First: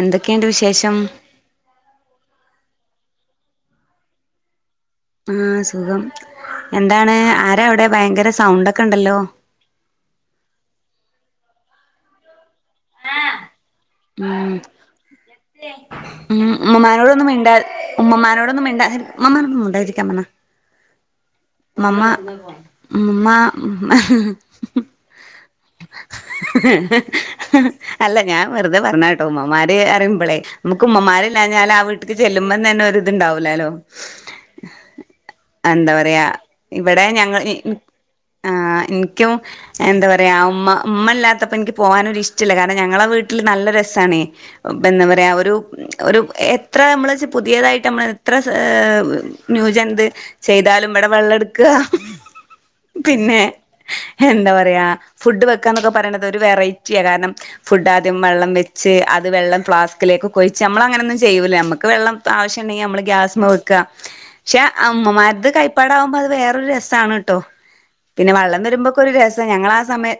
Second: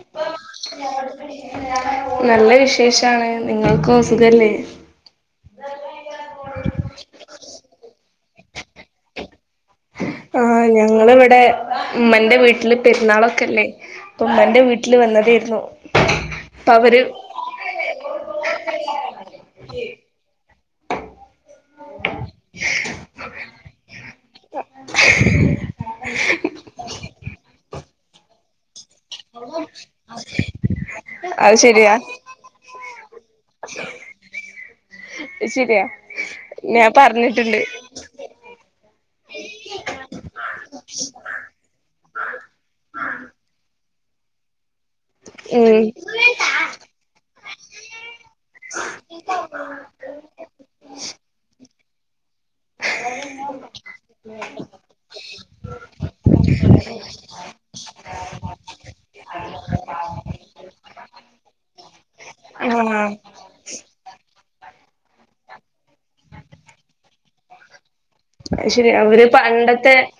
എന്തൊക്കെണ്ട് വിശേഷം നല്ല വിശേഷാണ് നിങ്ങൾക്കോ സുഖല്ലേ ആഹ് സുഖം എന്താണ് ആരവിടെ ഭയങ്കര സൗണ്ടൊക്കെണ്ടല്ലോ ആഹ് ഞങ്ങളിവിടെ ഉമ്മന്റെ വീട്ടില് പെരുന്നാളൊക്കെല്ലേ അപ്പൊ ഉമ്മന്റെ വീട്ടില് വന്നതായിരുന്നു ഉം ഉം അപ്പൊ അവര് ഉമ്മമാരോടൊന്ന് മിണ്ടാ ഉമ്മമാരോടൊന്ന് മിണ്ടാതിരി ഉമ്മമാഒന്ന് മുണ്ടായിരിക്കാൻ പറഞ്ഞ മ്മമ്മാ മ്മാ [inaudible] അല്ല ഞാൻ വെറുതെ പറഞ്ഞാ ട്ടോ ഉമ്മമാര് അറിയുമ്പളേ നമുക്ക് അത് ഉമ്മമാരില്ലാഞ്ഞാൽ ആ ശരിയാ വീട്ട്ക്ക് ചെല്ലുമ്പ തന്നെ ഒരിത്ണ്ടാവൂലല്ലോ അത് ശരിയാ എന്താ പറയാ ഞാൻ ഇവിടെ ഞങ്ങൾ പറഞ്ഞിട്ടുണ്ട് ആഹ് ഇന്ക്കും എന്താ പറയാ ഉമ്മ ഉമ്മ ഇല്ലാത്തപ്പോ ഇനിക്ക് പോകാനൊരിഷ്ട്ടല്ല കാരണം ഞങ്ങളെ വീ നല്ല രസാണ് ഇപ്പെന്താ പറയാ ഒരു ഉം ഒരു എത്ര നമ്മള്ച്ച് പുതിയതായിട്ടമ്മള് എത്ര സാ ന്യൂജ എന്ത് ചെയ്താലും ഇവിടെ വെള്ളട്ക്ക പിന്നെ എന്താ പറയാ ഫുഡ് വെക്കാന്നൊക്കെ പറയണത് ഒരു വെറൈ റ്റിയാ കാരണം ഫുഡാ ദ്യം വെള്ളം വെച്ച് അത് വെള്ളം ഫ്ലാസ്കിലേക്കെ കൊഴിച്ച് നമ്മൾ അങ്ങനൊന്നും ചെയ്യൂല നമ്മക്ക് വെള്ളം ആവശ്യണ്ടെങ്കി നമ്മള് ആഹ് ഗ്യാസ്മെ വെക്ക പക്ഷേ അഉമ്മമാരത് കൈപ്പാടാവുമ്പോ അത് വേറൊരു രസാണ് ട്ടോ പിന്നെ വള്ളം അത് ശരി വരുമ്പൊക്കോരു അവര് രസം ഞങ്ങളാ പണ്ടത്തെ സമയം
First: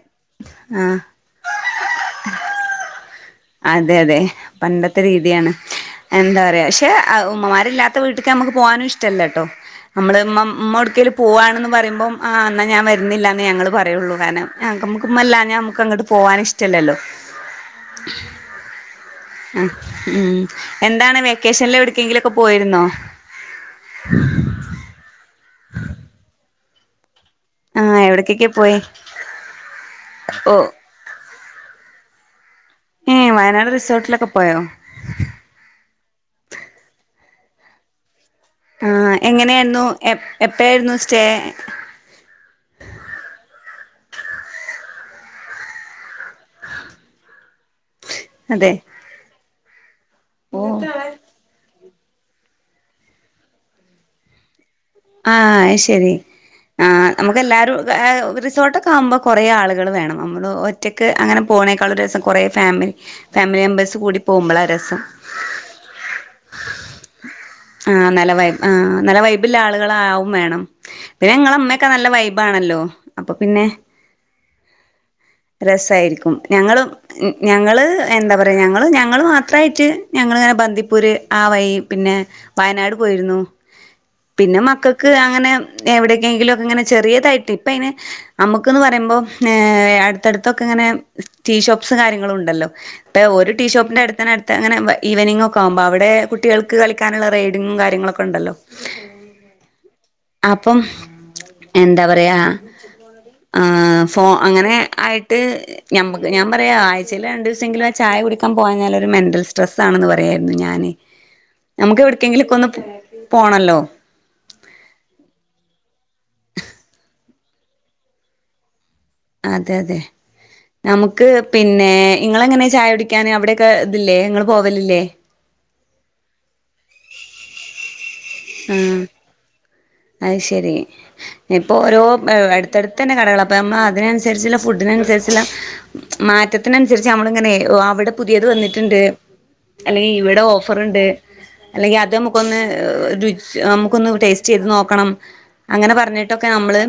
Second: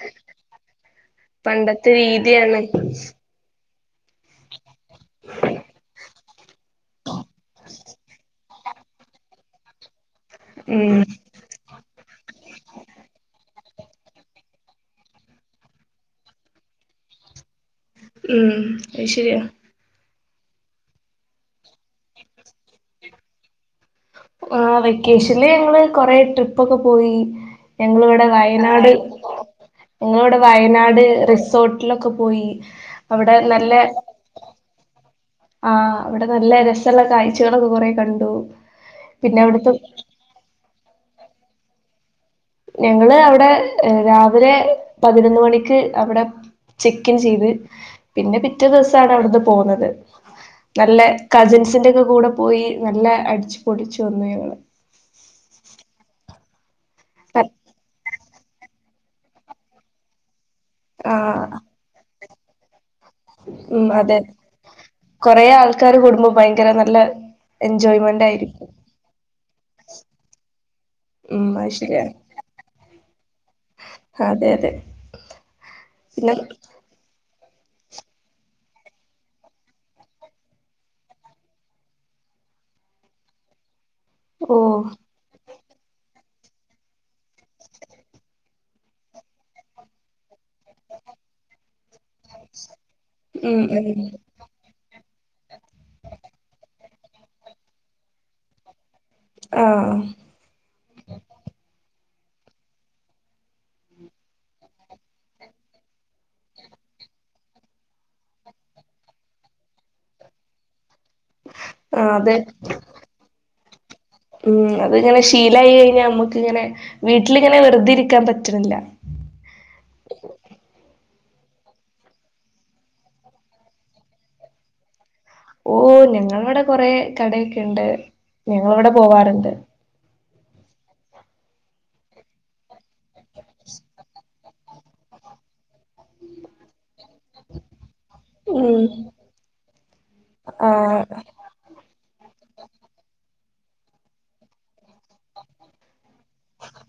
ആഹ് പണ്ടത്തെ രീതിയാണ് അതെ അതെ പണ്ടത്തെ രീതിയാണ് എന്താ പറയാക്ഷെ ഉമ്മമാരില്ലാത്ത വീട്ട്ക്ക് നമ്മക്ക് പോവാനും ഇഷ്ടല്ലട്ടോ നമ്മള്മ്മ മ്മ ഉം എവ്ട്ക്കേലും പോവാണ്ന്ന് പറയുമ്പോ ആഹ് ന്നാഞാൻ വരുന്നില്ലനെ ഞങ്ങൾ പറയുള്ളൂ കാരണം നാക്മക്ക് ഉമ്മാല്ലാനാ ഞാമ്മക്കങ്ങട്ട് പോവാനിഷ്ടല്ലല്ലോ ഉം അത് ശരിയാ ആഹ് ഉം എന്താണ് വെക്കേഷൻല് എവിടക്കെങ്കിലോക്കെ പോയിരുന്നോ ആഹ് വെക്കേഷൻല് ഞങ്ങള് കൊറെ ട്രിപ്പൊക്കെ പോയി ആ ഞങ്ങളിവ്ടെ എവിടക്കൊക്കെ പോയി വയനാട് ഞങ്ങളിവാടെ ഓ വയനാട് റിസോ ട്ലൊക്കെ പോയി ഏഹ് അവിടെ വയനാട് നല്ല റിസോട്ലൊക്കെ പോയോ ആഹ്.. അവ്ടെ നല്ലെ രസള്ള കായ്ചകളൊക്കെ കൊറേ കണ്ടു. ആഹ് പിന്നെ അവിടുത്തെ എങ്ങനേന്നു, എ, എപ്പെയേര്ന്നു സ്റ്റേ ഞങ്ങള് അവ്ടെ രാവിലെ പതിനൊന്നുമണിക്ക് അവ്ടെ ചെക്കിൻ ചെയ്ത് പിന്നെ പിറ്റേ അതെ ദിവ്സാണ് അവ്ടിന്ന് പോന്നത് നല്ലെ കസിൻസിൻ്റൊക്കെ കൂടെ പോയി നല്ല അടിച്ചു പൊടിച്ചു വന്നു ഞങ്ങള് ആഹ് ശരി ആ.. നമുക്കെല്ലാരും ഏഹ് റിസോർട്ടക് ആമ്പോ കൊറേ ആള്കള് വേണം അമ്മള് ഒറ്റക്ക് അങ്ങനെ ആഹ് പോണേക്കാളും രസം കുറേ ഫാമിലി ഫാമിലി ഉം.. മെമ്പേഴ്സ് അതെ കൂടി പോകുമ്പോളാ രസം കൊറേ ആൾക്കാര് കൂടുമ്പൊ ഭയ്ങ്കര, നല്ല ആഹ് എൻജോയ്മെന്റ് നല്ല വൈ ആയിരിക്കും ആഹ്. നല്ല വൈബില്ലാള് കളാവും വേണം, പിന്നെ ഉം അത് ഇങ്ങളെമ്മെക്കെ നല്ല ശരിയാണ് വൈബാണല്ലോ അപ്പൊ പിന്നെ അതെയതെ രസായിരിക്കും ഞങ്ങളും ഞങ്ങൾ എന്താ പറയ ഞങ്ങള് ഞങ്ങള് മാത്രായ്റ്റ് ഞങ്ങളിങ്ങനെ ബന്ദിപ്പൂര് ആ വയി പിന്നെ വയനാട് പോയിര്ന്നു ഓ പിന്നെ മക്കക്ക് അങ്ങനെ എവിടെകേങ്കിലും, ഇങ്ങനെ ചെറിയതായിട്ട് ഇപ്പയ്ന് അമ്മ്ക്ക്ന്ന് പറയുമ്പൊ ഏഹ് അട് ത്തട്ത്തൊക്കെങ്ങനെ ടീഷോപ്സും കാര്യങ്ങളുണ്ടല്ലോ ഇപ്പൊരു ഉം ഉം ടീഷോപ്പിന്റെ അട്ത്തെന്നെ ത് അങ്ങനെ ഈവനിങ്ങൊക്കാമ്പോ അവ്ടെ കുട്ടികൾക്ക് കളിക്കാനുള്ള റെയ്ഡിങ്ങും കാര്യങ്ങളൊക്കെ ഇണ്ടല്ലോ ആഹ് അപ്പം എന്താപറയാ ആഹ് ഫോ അങ്ങനെ ആയ്ട്ട് ഞമ്മക്ക് ഞാൻ പറയാ ആഴ്ചേൽ രണ്ടൂവസെങ്കിലും ആ ചായ കുടിക്കാ പോവാഞ്ഞാലൊരു മെൻ്റൽ സ്ട്രെസ്സാണിന്ന് പറയാരുന്നു ഞാന് നമ്ക്ക് ആഹ് അതെ എവ്ട്ക്കേങ്കിലൊക്കൊന്ന് പോണല്ലോ ഉം അതിങ്ങനെ ശീലായി കഴിഞ്ഞാ അമ്മക്കിങ്ങനെ വീട്ടിലിങ്ങനെ വെറ്തിരിക്കാൻ പറ്റ്ണില്ല അതെയതെ നമുക്ക് പിന്നെ ഇങ്ങളെങ്ങെനെ ചായുടിക്കാന് അവ്ടെക്കെ ഇതില്ലേ, ഇങ്ങള് പോകലില്ലേ ഓഹ് ഞങ്ങളടെ കൊറേ കടയൊക്കെണ്ട്. ഞങ്ങളെവ്ടെ പോവാറിണ്ട് അ ശരി ഇപ്പൊ ഓരോ ഏ അട്ത്തെട്തെന്നെ കടകള അപ്പമ്മ അതിനൻസ് സര്ച്ചിള്ള ഫുഡ്ഡിനൻസര്ച്ചിള്ള മാറ്റത്തിനൻസര്ച്ച് അമ്മളിങ്ങനെ എവടെ പുതിയത് ഉം വന്നിട്ടിണ്ട്. അല്ലെങ്കി ഇവിടെ ആഹ് ഓഫറിണ്ട് അല്ലെങ്കി അത് അമ്മുക്കൊന്ന് രുചി, നമുക്കൊന്ന് ടേസ്റ്റെയ്ത് നോക്കണം. അങ്ങനെ പർഞ്ഞിട്ടൊക്കെ നമ്മള്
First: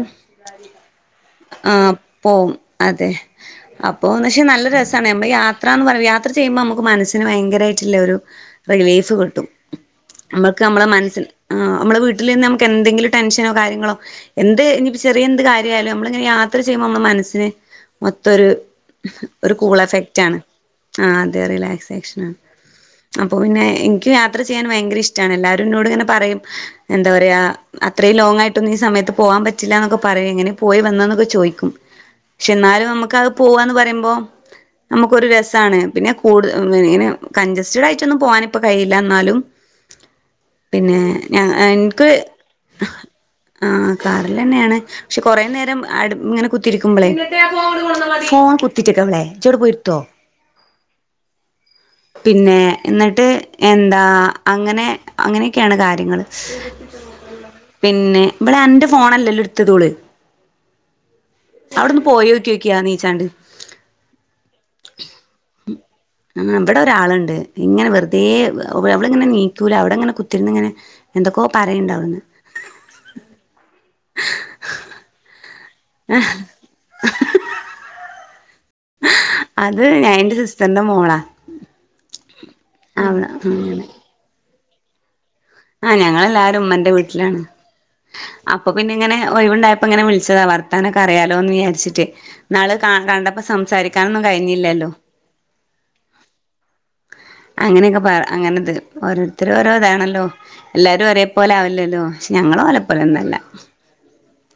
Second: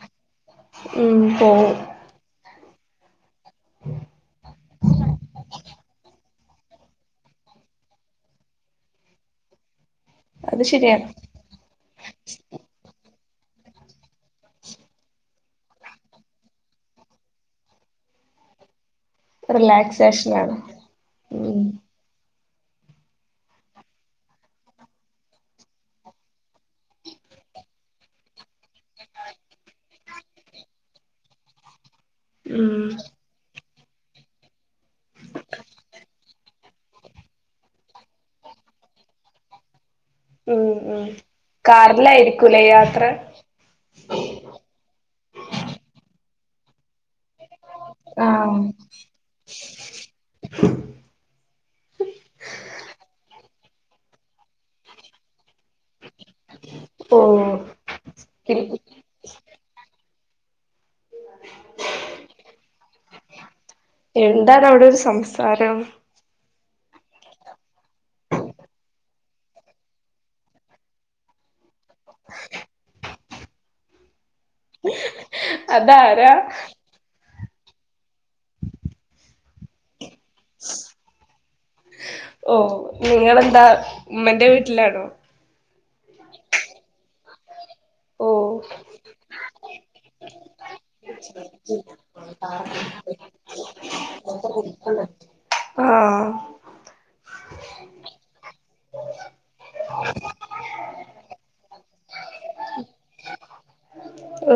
ഉം പോവും ആഹ് പോവും അതെ, അപ്പോന്നുവച്ചാ നല്ല രസാണ് നംള് യാത്രാന്ന് [unintelligible] യാ ത്ര ചെയ്യുമ്പമുക്ക് മനസ്സിന് ഭ്യങ്കരായ്റ്റില്ലെ ഒരു റിലീഫ് കിട്ടും. അത് അമ്മക്ക് അമ്മളെ ശരിയാ മനസ്സിൽ ആഹ് അമ്മളെ വീട്ടിലിന്ന് അമക്കെന്തെങ്കിലും ടെൻഷനോ കാര്യങ്ങളോ എന്ത് ഇനിപ്പ ചെറിയെ എന്ത് കാര്യായാലും അമ്മളിങ്ങനെ യാത്ര ചെയ്യുമ്പോ നമ്മളെ മനസ്സിന് മൊത്തൊരു ഒരു കൂൾ എഫെക്റ്റാണ്. റിലാക്സേഷനാണ് ആഹ് അതെ ഉം റിലാക്സേഷനാണ് അപ്പൊ പിന്നെ ഇൻക്ക് യാത്ര ചെയ്യാൻ ഭയ്ങ്കരെ ഇഷ്ടാണ് എല്ലാരും ഇന്നോടിങ്ങനെ പറെം എന്താ പറയാ അത്രേ ലോങായ്ട്ടൊന്നീ സമയത്ത് പോവാൻ പറ്റില്ലാ ന്നൊക്കെ പറയും. എങ്ങനെ പോയി വന്നെന്നൊക്കെ ചോയ്ക്കും ഉം ഷെന്നാലും നമ്മുക്ക പോവാന്ന് പറയുമ്പോ നമുക്കൊരു രസാണ് പിന്നെ കൂടു, ഇങ്ങനെ കഞ്ചസ്റ്റഡായിട്ടൊന്നും പോകാനിപ്പം കയ്യില ഇന്നാലും ഉം.. ഉം.. എനിക്ക് കാർലായിരിക്കൂ ലെ യാത്ര ആ കാറിൽ തന്നെയാണ്, പക്ഷെ കൊറെനേരമിങ്ങനെ കുത്തിരിക്കുമ്പളേ ഫോൺ ആഹ് കുത്തിട്ടേക്കവളെ ജട് പോയ്ട്ത്തോ പിന്നെ എന്നിട്ട് എന്താ അങ്ങനെ അങ്ങനെയൊക്കെയാണ് കാര്യങ്ങൾ ഓ പിന്നെ പി ഇവിടെ എന്റെ ഫോണല്ലല്ലോ എടുത്തത് ഓള് അവിടെന്ന് പോയോക്കിക്കിയ നീച്ചാണ്ട് എന്താണ് അവിടെ ഒരു സംസാരം ആ അവിടെ ഒരാളുണ്ട് ഇങ്ങനെ വെറുതെ അവള ഇങ്ങനെ നീക്കൂല അവിടെ ഇങ്ങനെ കുത്തിരുന്ന് ഇങ്ങനെ എന്തൊക്കോ പറയുണ്ടകന്ന് അതാര അത് ഞാൻ എന്റെ സിസ്റ്ററിന്റെ മോളാ ആ ഉമ്മൻ്റെ വീട്ടിലാണോ ആഹ് ഞങ്ങളെ എല്ലാരും ഉമ്മന്റെ വീട്ടിലാണ് ഓ അപ്പൊ പിന്നെ ഇങ്ങനെ ഒഴവുണ്ടായപ്പോ ഇങ്ങനെ വിളിച്ചതാ വർത്താന ഒക്കെ അറിയാലോ എന്ന് വിചരിച്ചിട്ട് നാള് കണ്ടപ്പോ സംസാരിക്കാനൊന്നും കഴിഞ്ഞില്ലല്ലോ ആഹ് അങ്ങനെയൊക്കെ പറ അങ്ങനെത് ഓരോരുത്തര ഓരോ ഇതാണല്ലോ എല്ലാരും ഒരേ പോലെ ആവില്ലല്ലോ പക്ഷെ ഞങ്ങളും വലപ്പോലെ ഒന്നല്ല ഓ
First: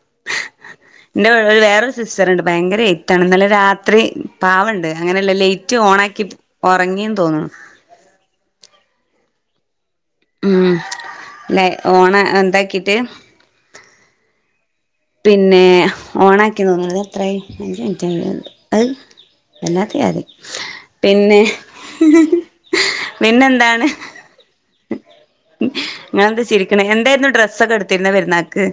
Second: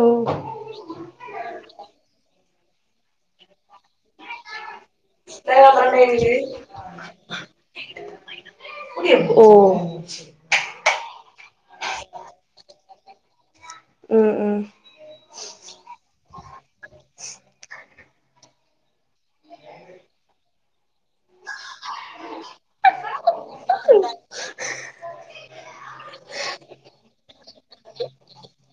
എന്റെ വേറൊരു സിസ്റ്റർ ഉണ്ട് ഭയങ്കര റ്റാണ് എന്നലെ രാത്രി പാവണ്ട് അങ്ങനെയല്ല ലേറ്റ് ഓണ ആക്കി ഉറങ്ങിന്ന് തോന്നുന്നു ഓ ഉം അല്ല ഓണ എന്താക്കീട്ട് ഉം ഉം പിന്നെ ഓണ ആക്കി തോന്നണത് എത്ര അഞ്ച് മിനിറ്റ് അത് എന്നാത്തി അതി പിന്നെ പിന്നെെന്താണ് ങ്ങെ എന്ത് ചിരിക്കണ എന്തായിരുന്നു ഡ്രസ്സൊക്കെ എടുത്തിരുന്ന പെരുന്നാൾക്ക്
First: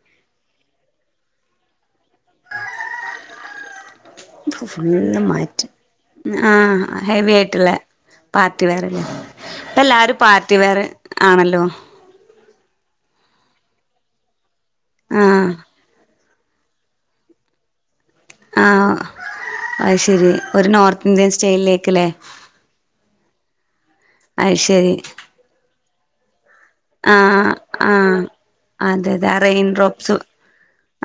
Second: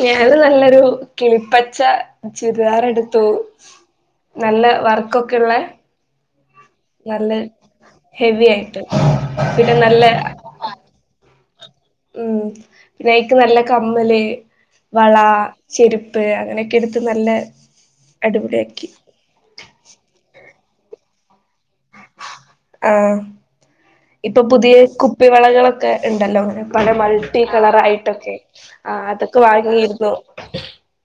ഞാന് നല്ലൊരു കിളിപ്പച്ച ചുരിദാറെ എടുത്തു നല്ല വർക്കൊക്കെക്കെള്ള ആഹ് ഹെവി ആയിട്ടുള്ള ഹെവി പാർട്ടി ആയിട്ട് വേറല്ലെ പിന്നെ ഇപ്പ നല്ല എല്ലാരും പാർട്ടി റ്റി വയർ ആണല്ലോ ഉം പിന്നെക്ക് നല്ല കമ്മല് വള ആ ചെരുപ്പ പ്പ് അങ്ങനെയൊക്കെ എടുത്ത് നല്ല അടിപൊളിയാക്കി ആഹ് അ ശരി ഒരു നോർത്ത് ഇന്ത്യൻ സ്റ്റൈലിലേക്ക്ല്ലേ ആഹ് ഇപ്പൊ പുതിയ ശരി കുപ്പിവളകളൊക്കെ ഉണ്ടല്ലോ പല ആ മൾട്ടി കളർ ആ ആയിട്ടൊക്കെ ആ അതൊക്കെ വാങ്ങയിരുന്നു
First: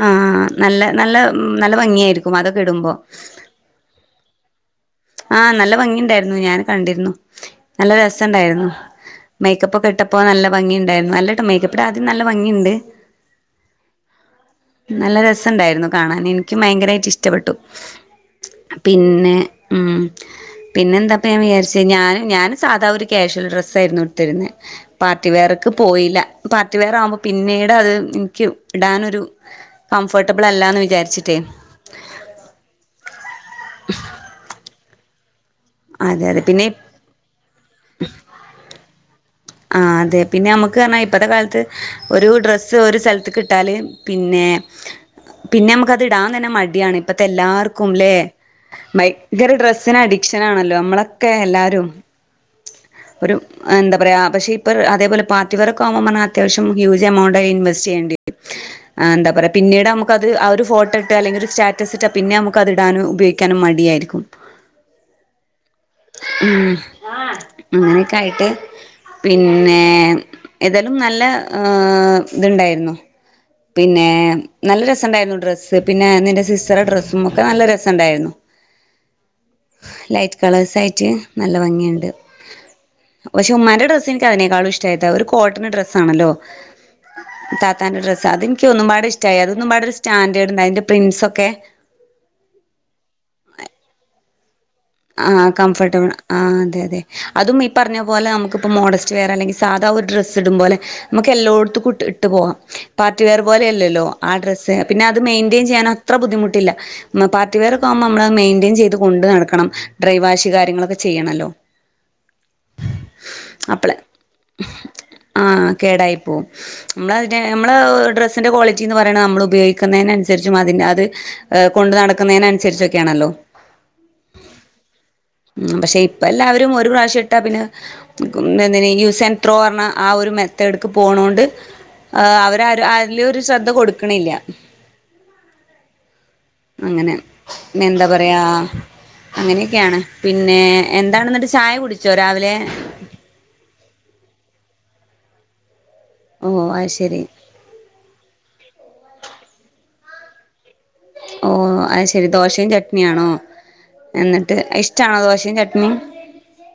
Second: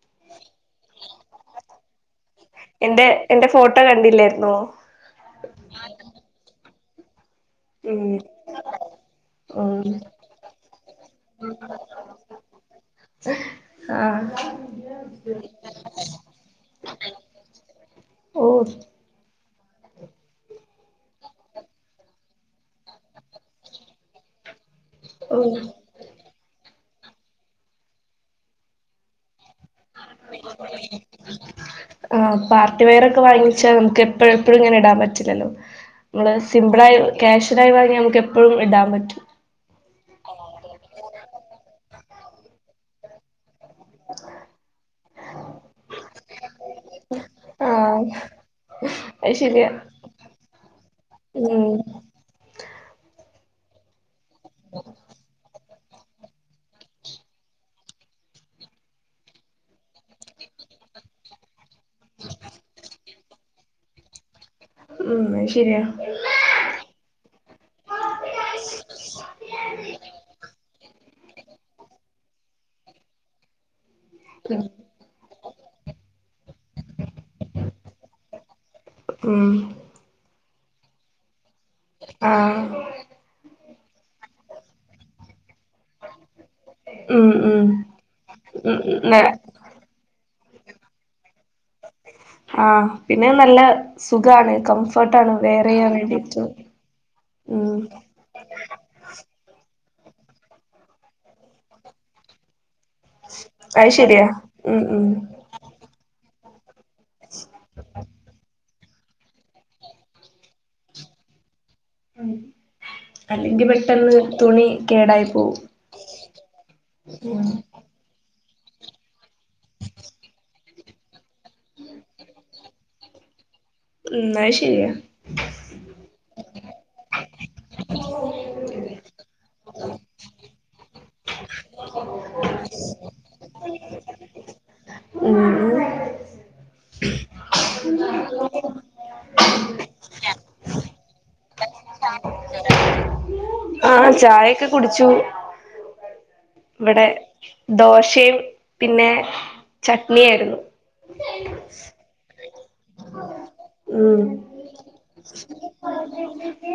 ആഹ് നല്ല നല്ല നല്ല ഭംഗിയായിരിക്കും അത് എന്റെ എന്റെ ഫോട്ടോ കണ്ടില്ലായിര്ന്നോ ആഹ് നല്ല ഭംഗിണ്ടായിരുന്നു ഞാൻ കണ്ടിരുന്നു നല്ല ഉം രസണ്ടായിരുന്നു മേക്കപ്പ ഉം ഒക്കെ ഇട്ടപ്പോ നല്ല ഭംഗി ഉണ്ടായിരുന്നു നല്ലട്ടോ മേക്കപ്പി ആദ്യം നല്ല ഭംഗിയുണ്ട് ആഹ് നല്ല രസംണ്ടായിരുന്നു കാണാൻ എനിക്കും ഭയങ്കരമായിട്ട് ഇഷ്ടപ്പെട്ടു ഓ പിന്നെ ഉം പിന്നെ എന്താപ്പം ഞാൻ വിചാരിച്ച ഞാൻ ഞാൻ സാധാ ഒരു കഷ്വാൽ ഡ്രസ്സായിരുന്നു കൊടുത്തിരുന്നത് പാർട്ടി ഓ വെയർക്ക് പോയില്ല പാർട്ടി വെയർ ആകുമ്പ പിന്നീട് അത് എനിക്ക് ഇടാനൊരു കംഫോർട്ടബിൾ അല്ലാന്ന് വിചാരിച്ചിട്ടേ ആഹ് പാർട്ടി വെയർ ഒക്കെ വാങ്ങിച്ചാ നമക്ക് എപ്പഴ എപ്പഴും ഇങ്ങനെ ഇടാൻ പറ്റില്ലല്ലോ അതെ നമ്മള് അതെ പിന്നെ സിമ്പിളായി ക്യാഷ്യനായി വങ്ങ നമുക്ക് എപ്പോഴും ഇടാൻ പറ്റും ആഹ് അതെ പിന്നെ നമുക്ക് പറഞ്ഞൽ ഇപ്പഴത്തെ കാലത്ത് ഒരു ഡ്രസ്സ് ഒരു സ്ഥലത്ത് കിട്ടാല് പിന്നെ പിന്നെ നമക്ക്ത് ഇടാ തന്നെ മടിയാണ് ഇപ്പത്തെ ആഹ് എല്ലാർക്കുംല്ലേ അത് ഭയങ്കര ശരിയാ ഡ്രസ്സിന് അട ഷനാണല്ലോ നമ്മളൊക്കെ ഉം എല്ലാരും ഒരു എന്താ പറയാ പക്ഷെ ഇപ്പ അതേപോലെ പാർട്ടിവെയറൊക്കെ ആവുമ്പോ അത്യാവശ്യം ഹൂജ്എമൗണ്ടായി ഇൻവെസ്റ്റ് ചെയ്യേണ്ടേ എന്താ പറയുക പിന്നീട് നമുക്കത് ആ ഒരു ഫോട്ടോ ഇട്ടാ അല്ലെങ്കിൽ ഒരു സ്റ്റാറ്റസ് ഇട്ടാ പിന്നെ നമുക്ക് അതിടാനും ഉപയോഗിക്കാനും മടിയാരിക്കും കുപ്പ ഉം ശരിയാണ് ഉം അങ്ങനെയൊക്കെ ആയിട്ട് പിന്നെ ഏതായാലും നല്ല ഇതുണ്ടായിരുന്നു പിന്നെ ഏഹ് നല്ല രസണ്ടായിരുന്നു ഡ്രസ്സ് പിന്നെ നിന്റെ സിസ്റ്ററിൻ്റെ ഡ്രസ്സും ഒക്കെ നല്ല രസണ്ടായിരുന്നു ഉം ലൈറ്റ് കളേഴ്സ് ആയിട്ട് നല്ല ഭംഗിയുണ്ട് ആഹ് പക്ഷെ ഉമ്മാന്റെ ഡ ക്ഷെ എനിക്ക് അതിനേക്കാളും ഇഷ്ടപെട്ട് ഒരു കോട്ടൺ ഡ്രസ് ആണല്ലോ ഉം ഉം താത്താന്റെ ഡ്രസ്സ് അതെനിക്ക് ഒന്നുംപാട് ഉം ഇഷ്ടായി അത് മ്മാടെ ഒരു സ്റ്റാൻഡേർഡ്ണ്ട് അതിൻ്റെ പ്രിൻസ് ഒക്കെ ആഹ് പിന്നെ നല്ല സുഖാണ് കംഫ ആ കംഫോർട്ടബിൾ ആ അതെ അതെ അതും ഈ ഉം പറഞ്ഞ അതുപോലെ നമുക്കിപ്പ മോഡസ്റ്റ് വെയർ അല്ലെങ്കിൽ സാധാ ഒരു ഡ്രസ്സ് ഇടുമ്പോലെ നമുക്ക് എല്ലോടുത്തും ഇട്ട് പോവാാം പാർട്ടിവെയർ അത് പോലെയല്ലോ ശരിയാ ആ ഡ്രസ്സ് ഉം പിന്ന ഉം അത് മെയിന്റയിൻ ചെയ്യാൻ അത്ര ബുദ്ധിമുട്ടില്ല പാർട്ടിവെയറൊക്കെ ആമ്പോ നമ്മള് മെയിന്റെയിൻ ചെയ്ത് കൊണ്ട് നടക്കണം ഡ്രൈവാഷ് കാര്യങ്ങളൊക്കെ ചെയ്യണല്ലോ അല്ലെങ്കി അപ്പളേ പെട്ടെന്ന് തുണി കേടായി ആ പോവും കേടായിപ്പോകും നമ്മളയിൻ്റെ ഉം നമ്മള് ഡ്രസ് ൻ്റെ ക്വാളിറ്റി എന്ന് പറയണം നമ്മള് ഉപയോഗിക്ക്ന്നേന് അനുസരിച്ചും അതിൻ്റെ അത് ആ കൊണ്ടു നടക്കുന്നേനും അനുസരിച്ചൊക്കെ ആണല്ലോ ഉം അത് ശരിയാ പക്ഷെ ഇപ്പെ എല്ലാരും ഒരു പ്രാവശ്യ ട്ടാ പിന്നെ പറഞ്ഞ [unintelligible] ആ ഒരു മെ ത്തെടുക്ക് പോണോണ്ട് അവര് ആരും അതിലും ഒരു ശ്രദ്ധ കൊടുക്കണില്ല ഉം അങ്ങനെ പിന്നെ എന്താ പറയാ അങ്ങനെയൊക്കെയാണ് പിന്നെ എന്താണ് എന്നിട്ട് ചായ കുടിച്ചോ രാവിലെ ആഹ് ചായൊക്കെ കുടിച്ചു ഓഹ് അത് ഇവിടെ ശരി ദോശയും പിന്നെ ചട്നിയാരുന്നു. ഓഹ് അത് ശെരി ദോശയും ചട്നിയാണോ ഉം എന്നിട്ട് ഇഷ്ടാണോ ദോശയും ചട്നിം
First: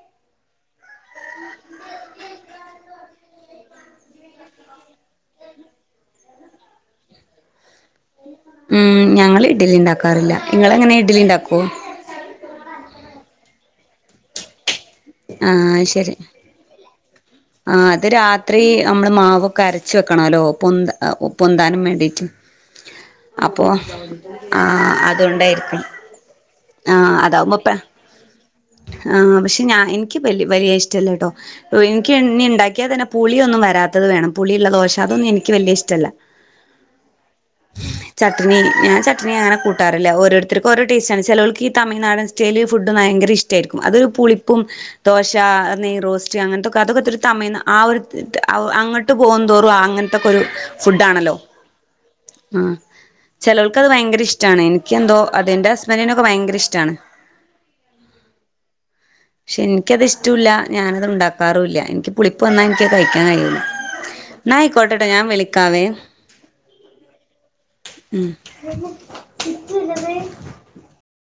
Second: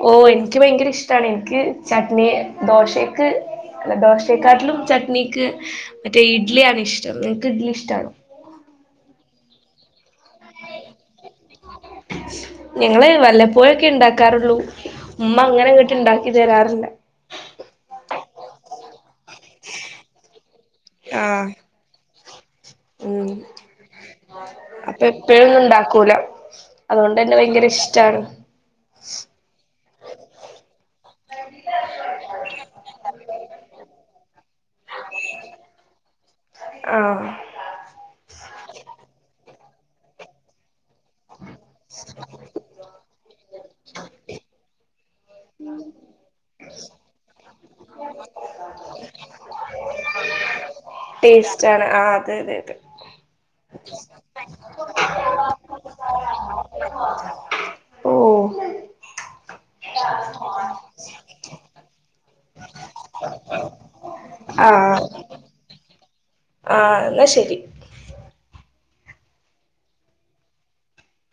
ഓഹ് എനിക്ക് ഭയങ്കര ഇഷ്ടാണ് എനിക്ക് ചട്നിയ ദോശക്ക് ദോശ കാട്ടിലും ചട്നിക്ക് മറ്റേ ഇഡ്ലിയാണ് ഇഷ്ടം എൻക്ക് ഇഡ്ഡ്ലി ഇഷ്ടാണ് ഉം ഞങ്ങള് ഇഡ്ഡലി ഇണ്ടാക്കാറില്ല നിങ്ങള് എങ്ങനെയാ ഇഡ്ഡലി ഇണ്ടാക്കുവോ ഞങ്ങള് വല്ലപ്പോഴൊക്കെ ഇണ്ടാക്കാറുള്ളൂ ഉമ്മ അങ്ങനെ ആഹ് ഇങ്ങട്ട് ശരി ഇണ്ടാക്കി തരാറില്ല ആ അത് ര ത്തി നമ്മള് മാവൊക്കെ അരച്ച് വെക്കണല്ലോ പൊന്ത ആഹ് പൊന്താനും വേണ്ടീട്ട് ഉം അപ്പോ ആ അതൊണ്ടായിരിക്കും അതൊണ്ടന്നെ ഭയങ്കര ഇഷ്ടാണ് ആ പക്ഷെ ഞാൻ എനിക്ക് വലിയ ഇഷ്ടല്ലട്ടോ ക്ക് ഇനി ഇണ്ടാക്കിയാ തന്നെ പുളിയൊന്നും വരാത്തത് വേണം പുളിയുള്ള ദോശ അതൊന്നും എനിക്ക് വലിയ ഇഷ്ടല്ല ആഹ് ചട്ണി ഞാൻ ചട്ണി അങ്ങനെ കൂട്ടാറില്ല ഓരോര് ത്രക്കും ഓരോ ടേസ്റ്റാണ് ചിലോൾക്ക് ഈ തമിഴ്നാടൻ സ്റ്റൈല് ഫുഡ് ഭയര ഇഷ്ടായിരിക്കും അത് പുളിപ്പും ദോശ നെയ്റോസ്റ്റ് അങ്ങൻത്തെ അതൊക്കെ ഒത്തിരി തമിയ് ആ ഒരു അങ്ങട്ട് പോകും തോറും അങ്ങൻത്തെക്കൊരു ഫുഡാണല്ലോ ടേസ്റ്റ് ആണ് ആഹ് അതെ അതെ ആ അതെ ചിലോൾക്കത് ഭയങ്കര ഇഷ്ട ഇഷ്ടമാണ് എനിക്ക് എന്തോ അതന്റെ ഹസ്ബന്റനൊക്കെ ഭയങ്കര ഇഷ്ടമാണ് ഓ പക്ഷെ എനിക്കത് ഇഷ്ടവു ഇല്ല. ഞാനത് ഉണ്ടാക്ക ക്കാറു ഇല്ല. എനിക്ക് പുളിപ്പ് വന്നാ എനിക്ക് കഴിക്കാൻ കഴിയില്ല. നായിക്കോട്ടേട്ടോ ഞാൻ വിളിക്കാവേ. ആ എന്നാ ശരി. ഉം